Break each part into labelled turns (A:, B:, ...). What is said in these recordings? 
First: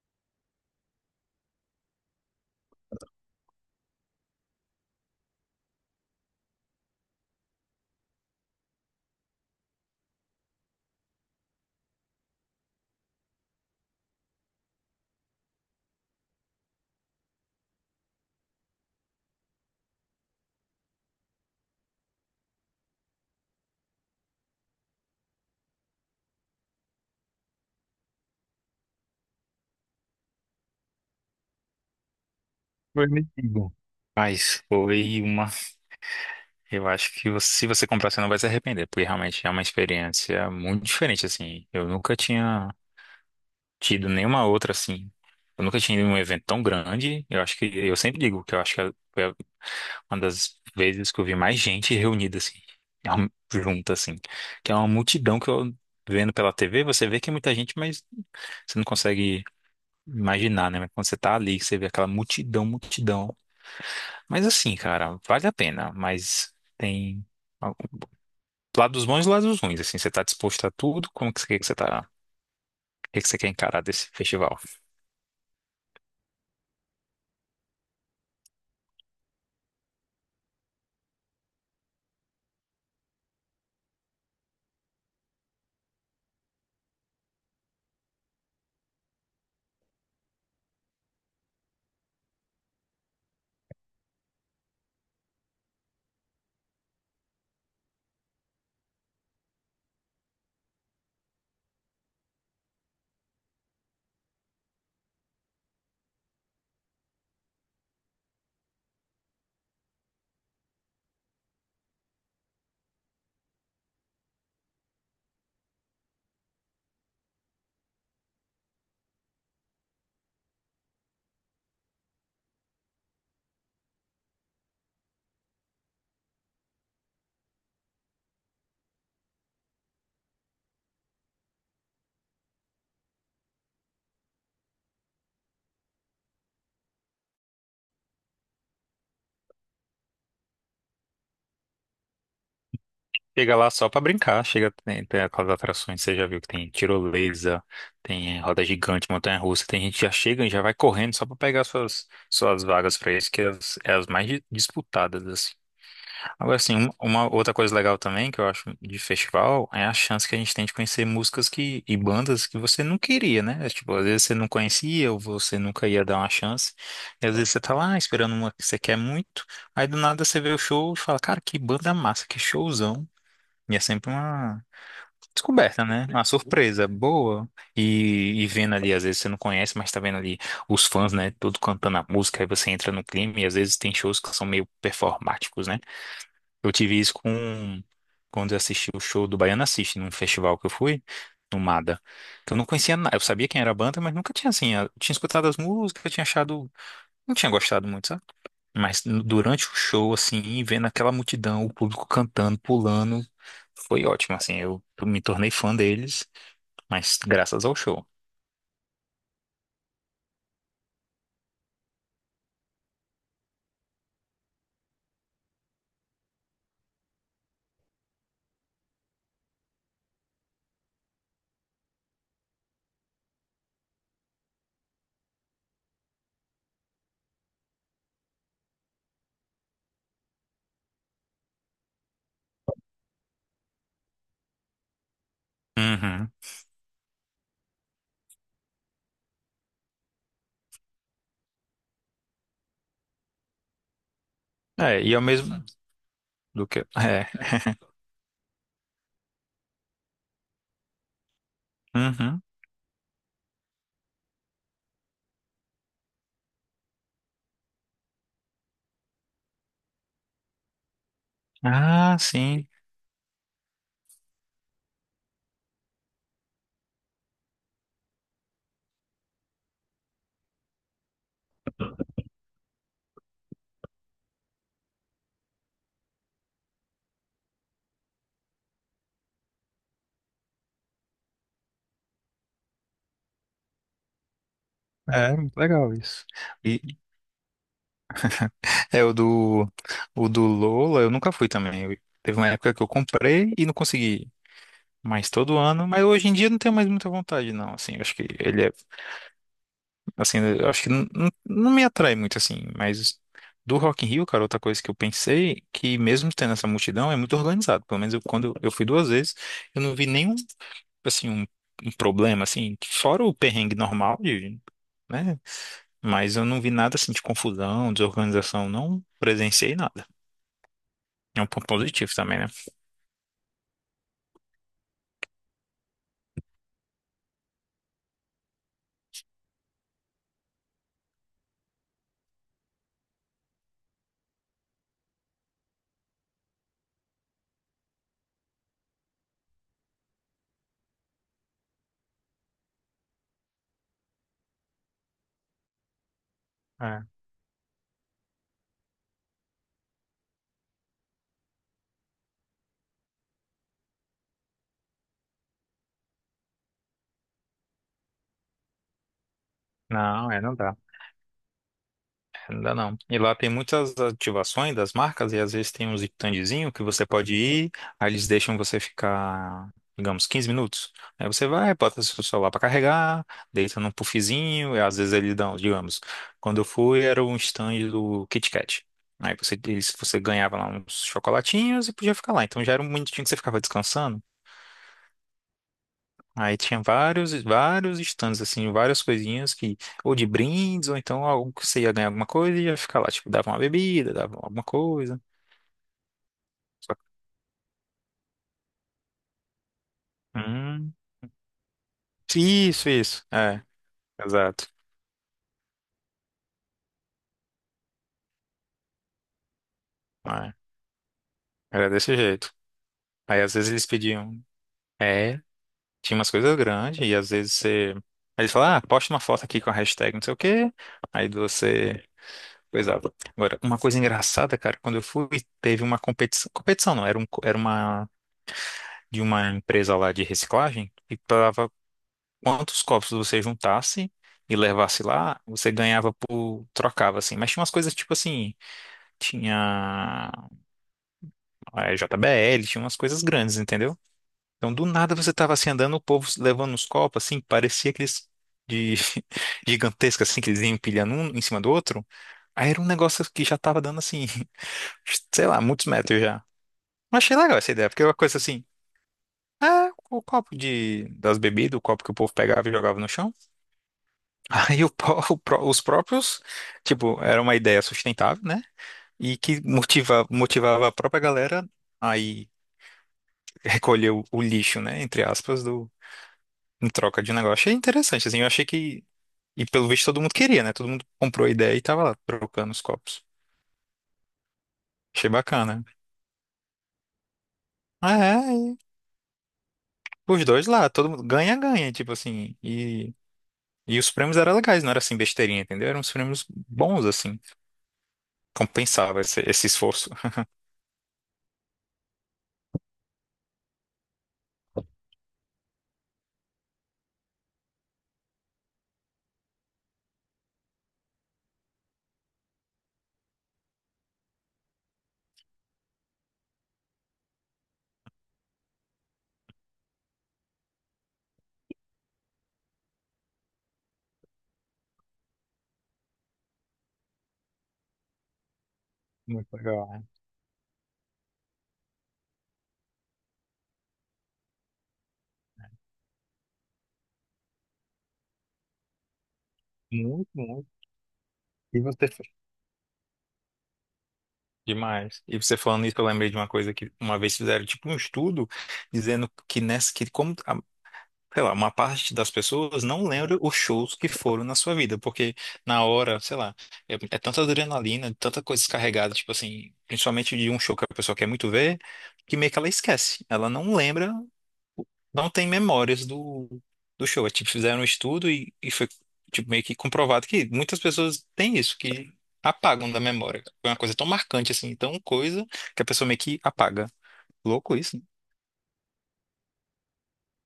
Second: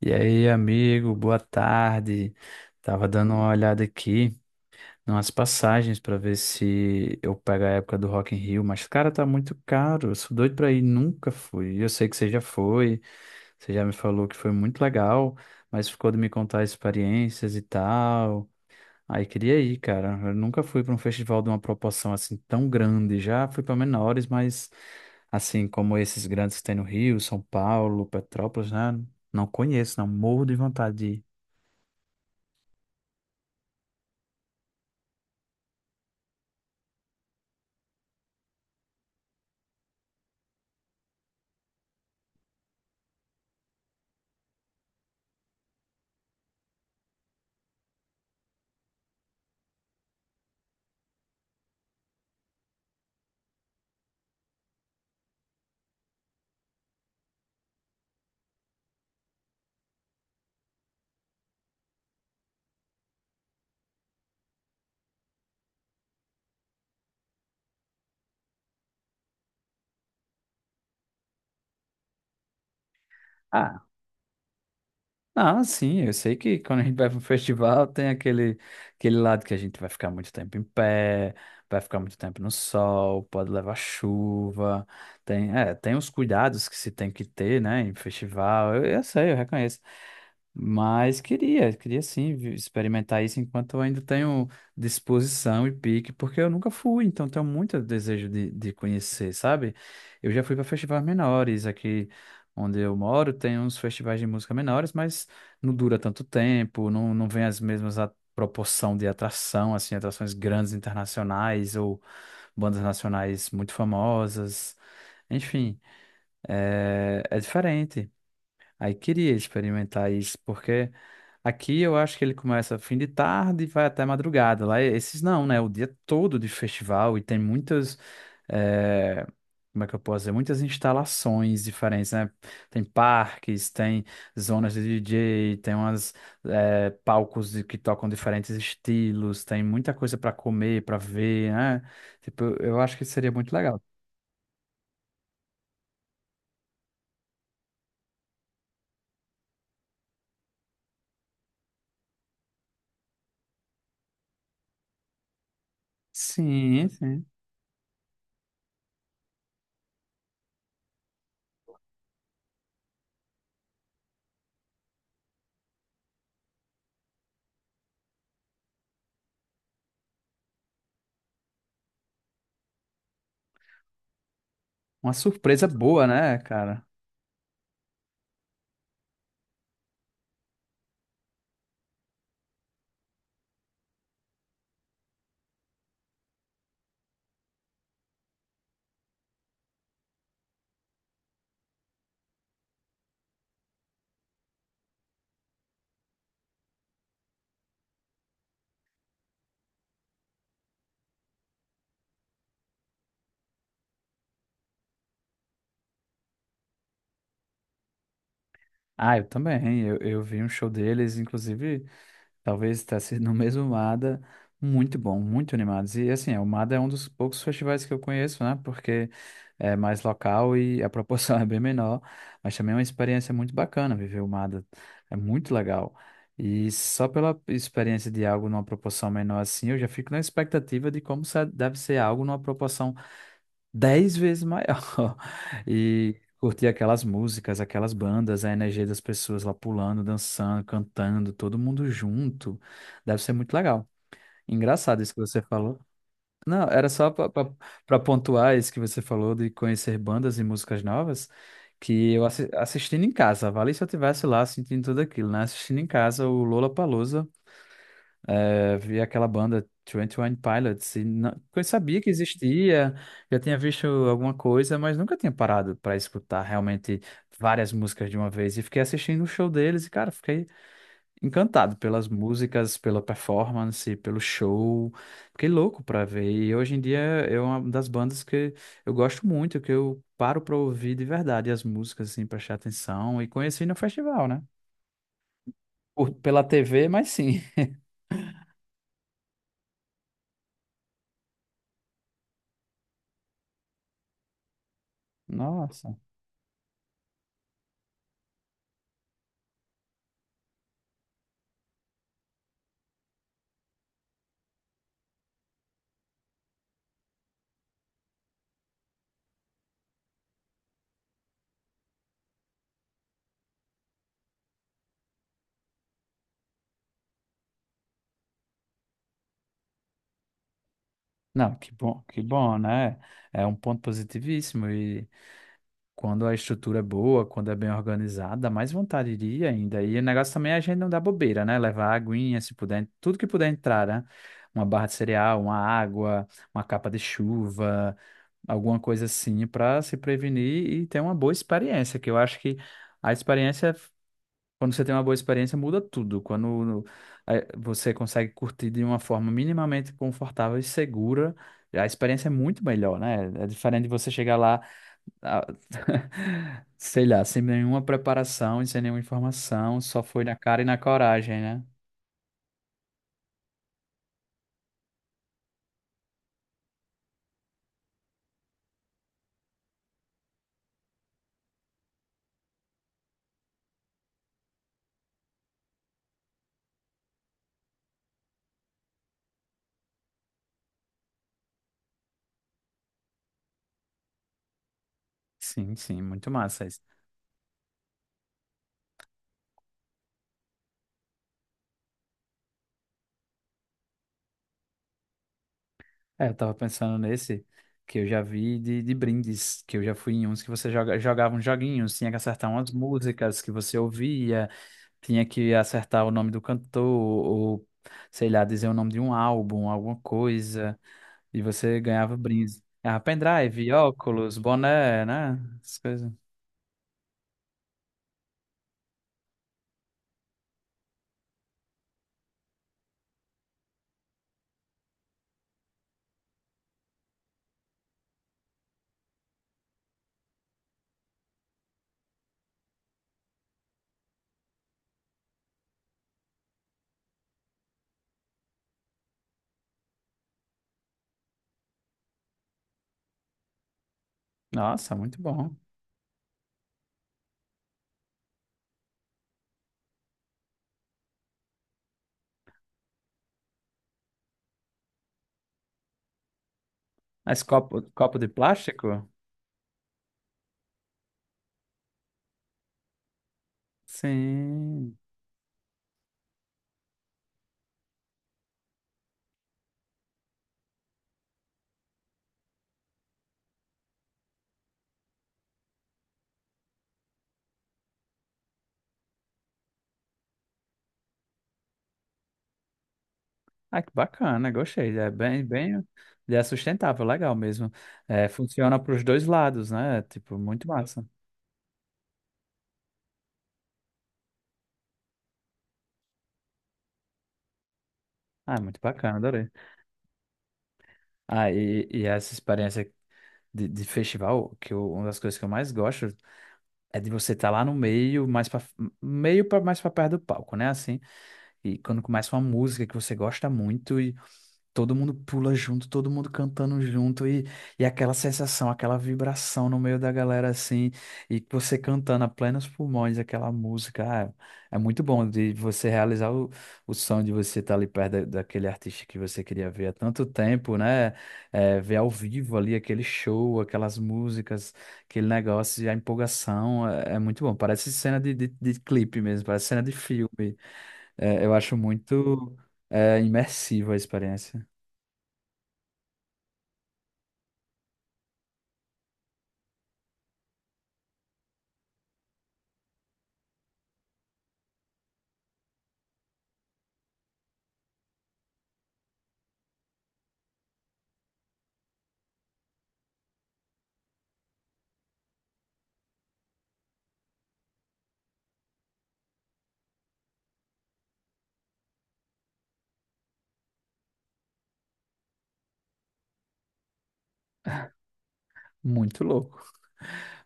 A: E aí, amigo, boa tarde. Tava dando uma olhada aqui nas passagens para ver se eu pego a época do Rock in Rio, mas cara, tá muito caro. Eu sou doido pra ir, nunca fui. Eu sei que você já foi, você já me falou que foi muito legal, mas ficou de me contar experiências e tal. Aí queria ir, cara. Eu nunca fui pra um festival de uma proporção assim tão grande. Já fui pra menores, mas assim como esses grandes que tem no Rio, São Paulo, Petrópolis, né? Não conheço, não. Morro de vontade.
B: Foi metido. Mas foi uma. Eu acho que se você comprar, você não vai se arrepender, porque realmente é uma experiência muito diferente, assim. Eu nunca tinha tido nenhuma outra, assim. Eu nunca tinha ido em um evento tão grande. Eu acho que. Eu sempre digo que eu acho que uma das vezes que eu vi mais gente reunida, assim, junta, assim. Que é uma multidão que eu vendo pela TV, você vê que é muita gente, mas você não consegue imaginar, né? Mas quando você tá ali, que você vê aquela multidão, multidão. Mas assim, cara, vale a pena, mas tem algum- lados bons e lados ruins, assim, você tá disposto a tudo? Como que você tá, o que que você quer encarar
A: Ah,
B: desse festival?
A: não, sim, eu sei que quando a gente vai para um festival tem aquele lado que a gente vai ficar muito tempo em pé, vai ficar muito tempo no sol, pode levar chuva, tem os cuidados que se tem que ter, né, em festival, eu sei, eu reconheço. Mas queria sim experimentar isso enquanto eu ainda tenho disposição e pique, porque eu nunca fui, então tenho muito desejo de conhecer, sabe? Eu já fui para festivais menores, aqui onde eu moro tem uns festivais de música menores, mas não dura tanto tempo, não, não vem as mesmas a proporção de atração, assim, atrações grandes internacionais ou bandas nacionais muito famosas, enfim, é diferente. Aí queria experimentar isso, porque aqui eu acho que ele começa fim de tarde e vai até madrugada. Lá é, esses não, né? O dia todo de festival e tem muitas, eh, como é que eu posso dizer? Muitas instalações diferentes, né? Tem parques, tem zonas de DJ, tem palcos que tocam diferentes estilos, tem muita coisa para comer, para ver, né? Tipo, eu acho que seria muito
B: Chega lá
A: legal.
B: só pra brincar, chega, tem, tem aquelas atrações, você já viu que tem tirolesa, tem roda gigante, montanha-russa, tem gente que já chega e já vai correndo só pra pegar suas, suas vagas pra isso, que é as mais disputadas, assim. Agora, assim,
A: Sim, sim.
B: uma outra coisa legal também que eu acho de festival é a chance que a gente tem de conhecer músicas que, e bandas que você não queria, né? É, tipo, às vezes você não conhecia ou você nunca ia dar uma chance. E às vezes você tá lá esperando uma que você quer muito, aí do nada você vê o show e fala, cara, que banda massa, que showzão. E é sempre uma
A: Uma surpresa
B: descoberta,
A: boa,
B: né? Uma
A: né, cara?
B: surpresa boa. E vendo ali, às vezes você não conhece, mas tá vendo ali os fãs, né? Todo cantando a música, aí você entra no clima e às vezes tem shows que são meio performáticos, né? Eu tive isso com quando eu assisti o show do Baiana System num festival que eu fui, no Mada. Que eu não conhecia nada. Eu sabia quem era a banda, mas nunca tinha assim. Eu tinha escutado as músicas, eu tinha achado. Não tinha gostado muito, sabe? Mas durante o show, assim, vendo aquela multidão, o público cantando, pulando, foi ótimo, assim. Eu me tornei fã deles, mas graças ao show.
A: Ah, eu também. Eu vi um show deles, inclusive, talvez está sendo no mesmo MADA. Muito bom, muito animados. E assim, o MADA é um dos poucos festivais que eu conheço, né? Porque é mais local e a proporção é bem menor. Mas também é uma experiência muito bacana viver o MADA. É muito legal. E só pela experiência de algo numa proporção menor assim, eu já fico na expectativa de como deve ser algo numa proporção 10 vezes maior. E
B: Uhum.
A: curtir aquelas músicas, aquelas bandas, a energia das pessoas lá pulando, dançando, cantando, todo mundo junto. Deve ser muito legal.
B: É,
A: Engraçado isso
B: e é
A: que
B: o
A: você
B: mesmo
A: falou. Não,
B: do que.
A: era só
B: É.
A: para pontuar isso que você falou de conhecer bandas e músicas novas, que eu
B: Uhum.
A: assistindo em casa, vale se eu tivesse lá sentindo tudo aquilo, né? Assistindo em casa o Lollapalooza vi aquela banda Twenty One Pilots e não, eu sabia que
B: Ah, sim.
A: existia, já tinha visto alguma coisa, mas nunca tinha parado para escutar realmente várias músicas de uma vez e fiquei assistindo o show deles e cara, fiquei encantado pelas músicas, pela performance, pelo show. Fiquei louco para ver e hoje em dia é uma das bandas que eu gosto muito, que eu paro para ouvir de verdade as músicas assim, prestar atenção e conheci no festival, né?
B: É, muito legal isso.
A: Pela TV,
B: E,
A: mas sim.
B: É, o do Lola, eu nunca fui também. Teve uma época que eu comprei e não consegui. Mas todo ano.
A: Nossa.
B: Mas hoje em dia eu não tenho mais muita vontade, não. Assim, eu acho que ele é. Assim, eu acho que não me atrai muito, assim. Mas do Rock in Rio, cara, outra coisa que eu pensei, que mesmo tendo essa multidão, é muito organizado. Pelo menos eu, eu fui duas vezes, eu não vi nenhum, assim, um problema, assim. Fora o perrengue normal, de, né? Mas eu não vi nada, assim, de confusão, desorganização. Não presenciei nada. É um
A: Não,
B: ponto positivo
A: que
B: também, né?
A: bom, né? É um ponto positivíssimo e quando a estrutura é boa, quando é bem organizada, mais vontade iria ainda. E o negócio também é a gente não dar bobeira, né? Levar aguinha, se puder, tudo que puder entrar, né? Uma barra de cereal, uma água, uma capa de chuva, alguma coisa assim para se prevenir e ter uma boa experiência, que eu acho que a experiência quando você tem uma boa experiência, muda tudo. Quando
B: É.
A: você consegue curtir de uma forma minimamente confortável e segura, a experiência é muito melhor, né? É diferente de você chegar lá, ah, sei lá, sem nenhuma preparação e sem nenhuma informação, só foi
B: Não,
A: na
B: é, não
A: cara e
B: dá.
A: na coragem, né?
B: Não dá não. E lá tem muitas ativações das marcas e às vezes tem uns standzinho que você pode ir, aí eles deixam você ficar, digamos, 15 minutos. Aí você vai, bota seu celular para carregar, deita num puffzinho, e às vezes eles dão, digamos, quando eu fui era um stand do Kit Kat. Aí você ganhava lá uns chocolatinhos e podia ficar lá. Então já era um minutinho que você ficava descansando.
A: Sim, sim, muito
B: Aí
A: massa isso.
B: tinha vários stands, assim, várias coisinhas que, ou de brindes, ou então algo que você ia ganhar alguma coisa e ia ficar lá, tipo, dava uma bebida, dava alguma coisa.
A: É, eu tava
B: Só
A: pensando
B: que.
A: nesse que eu já vi de brindes, que eu já fui em uns que você
B: Hum,
A: joga, jogava uns joguinhos, tinha que acertar umas
B: isso,
A: músicas que
B: é,
A: você ouvia.
B: exato.
A: Tinha que acertar o nome do cantor, ou sei lá, dizer o nome de um álbum, alguma
B: É,
A: coisa, e você
B: era
A: ganhava
B: desse jeito.
A: brinde. Ganhava
B: Aí às vezes
A: pendrive,
B: eles
A: óculos,
B: pediam,
A: boné, né?
B: é,
A: Essas coisas.
B: tinha umas coisas grandes, e às vezes você. Aí eles falavam, ah, posta uma foto aqui com a hashtag não sei o quê. Aí você. Coisava. Agora, uma coisa engraçada, cara, quando eu fui, teve uma competição. Competição não, era uma de uma empresa lá de reciclagem e pagava quantos copos você juntasse e levasse lá, você ganhava por trocava assim. Mas tinha umas coisas tipo assim, tinha a JBL, tinha umas coisas grandes, entendeu? Então do
A: Nossa,
B: nada
A: muito
B: você tava
A: bom.
B: assim andando, o povo levando uns copos assim, parecia aqueles de gigantesca assim que eles iam empilhando um em cima do outro. Aí era um negócio que já tava dando assim, sei lá, muitos metros já. Mas achei
A: Mas
B: legal essa
A: copo,
B: ideia, porque é uma
A: copo de
B: coisa assim,
A: plástico?
B: é o copo de, das bebidas, o copo que o povo pegava e jogava no chão. Aí
A: Sim.
B: os próprios, tipo, era uma ideia sustentável, né? E que motivava a própria galera aí recolher o lixo, né? Entre aspas, do, em troca de um negócio. Achei interessante, assim, eu achei que. E pelo visto todo mundo queria, né? Todo mundo comprou a ideia e tava lá trocando os copos.
A: Ah, que bacana, gostei. É
B: Achei
A: bem, bem,
B: bacana.
A: é sustentável, legal mesmo.
B: Ah,
A: É,
B: é,
A: funciona
B: e
A: para os dois lados, né? Tipo,
B: os
A: muito
B: dois lá,
A: massa.
B: todo mundo ganha, ganha, tipo assim. E os prêmios eram legais, não era assim besteirinha, entendeu? Eram uns prêmios bons, assim.
A: Ah, muito bacana,
B: Compensava esse,
A: adorei.
B: esse esforço.
A: Ah, e essa experiência de festival, uma das coisas que eu mais gosto. É de você estar lá no meio, mais para meio para mais para perto do palco, né? Assim, e quando começa uma música que você gosta muito e todo mundo pula junto, todo mundo cantando junto e aquela sensação, aquela vibração no meio da galera assim, e você cantando a plenos pulmões aquela música. Ah, é muito bom de você realizar o sonho de você estar ali perto daquele artista que você
B: Muito
A: queria ver
B: legal,
A: há
B: né?
A: tanto tempo, né? É, ver ao vivo ali aquele show, aquelas músicas, aquele negócio, e a empolgação é muito bom. Parece cena de clipe mesmo, parece cena de
B: Muito,
A: filme.
B: muito.
A: É, eu acho
B: E você
A: muito, imersiva a experiência.
B: demais. E você falando isso, eu lembrei de uma coisa que uma vez fizeram tipo um estudo dizendo que nessa que sei lá, uma parte das pessoas não lembra os shows que foram na sua vida, porque na hora, sei lá, é, é tanta adrenalina, tanta coisa descarregada, tipo assim, principalmente de um show que a pessoa quer muito ver, que meio que ela esquece. Ela não lembra não tem memórias do, do show. É, tipo, fizeram um estudo e foi tipo, meio que comprovado que muitas pessoas têm isso, que apagam da memória. Foi uma coisa tão marcante, assim, tão coisa, que a pessoa meio que apaga. Louco isso, né?
A: Muito louco.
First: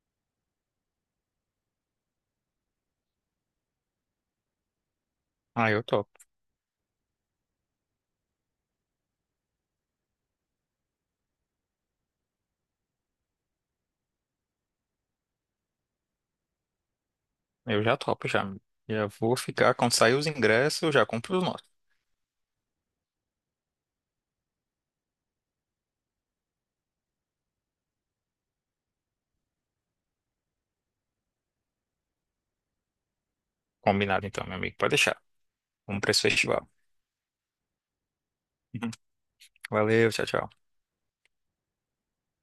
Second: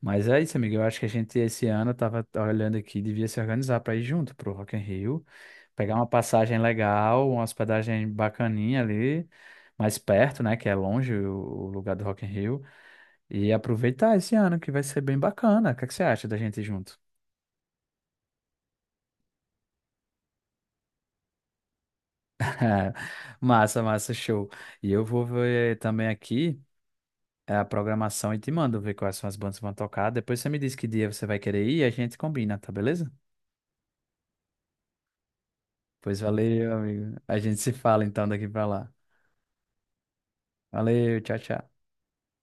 A: Mas é isso, amigo. Eu acho que a gente esse ano tava olhando aqui, devia se organizar para ir junto pro Rock in Rio,
B: Ah, eu
A: pegar uma
B: topo.
A: passagem legal, uma hospedagem bacaninha ali, mais perto, né, que é longe o lugar do Rock in Rio, e aproveitar esse ano que vai ser bem bacana. O que é que você acha da gente ir junto?
B: Eu já topo, já. Já vou ficar, quando sair os ingressos, eu já compro os nossos.
A: É, massa, massa, show. E eu vou ver também aqui a programação e te mando ver quais são as bandas que vão tocar. Depois você me diz que dia você vai querer ir e a gente combina, tá beleza?
B: Combinado então, meu amigo. Pode deixar. Vamos para
A: Pois
B: esse festival.
A: valeu, amigo. A gente se fala então daqui pra
B: Uhum.
A: lá.
B: Valeu, tchau, tchau.
A: Valeu, tchau, tchau.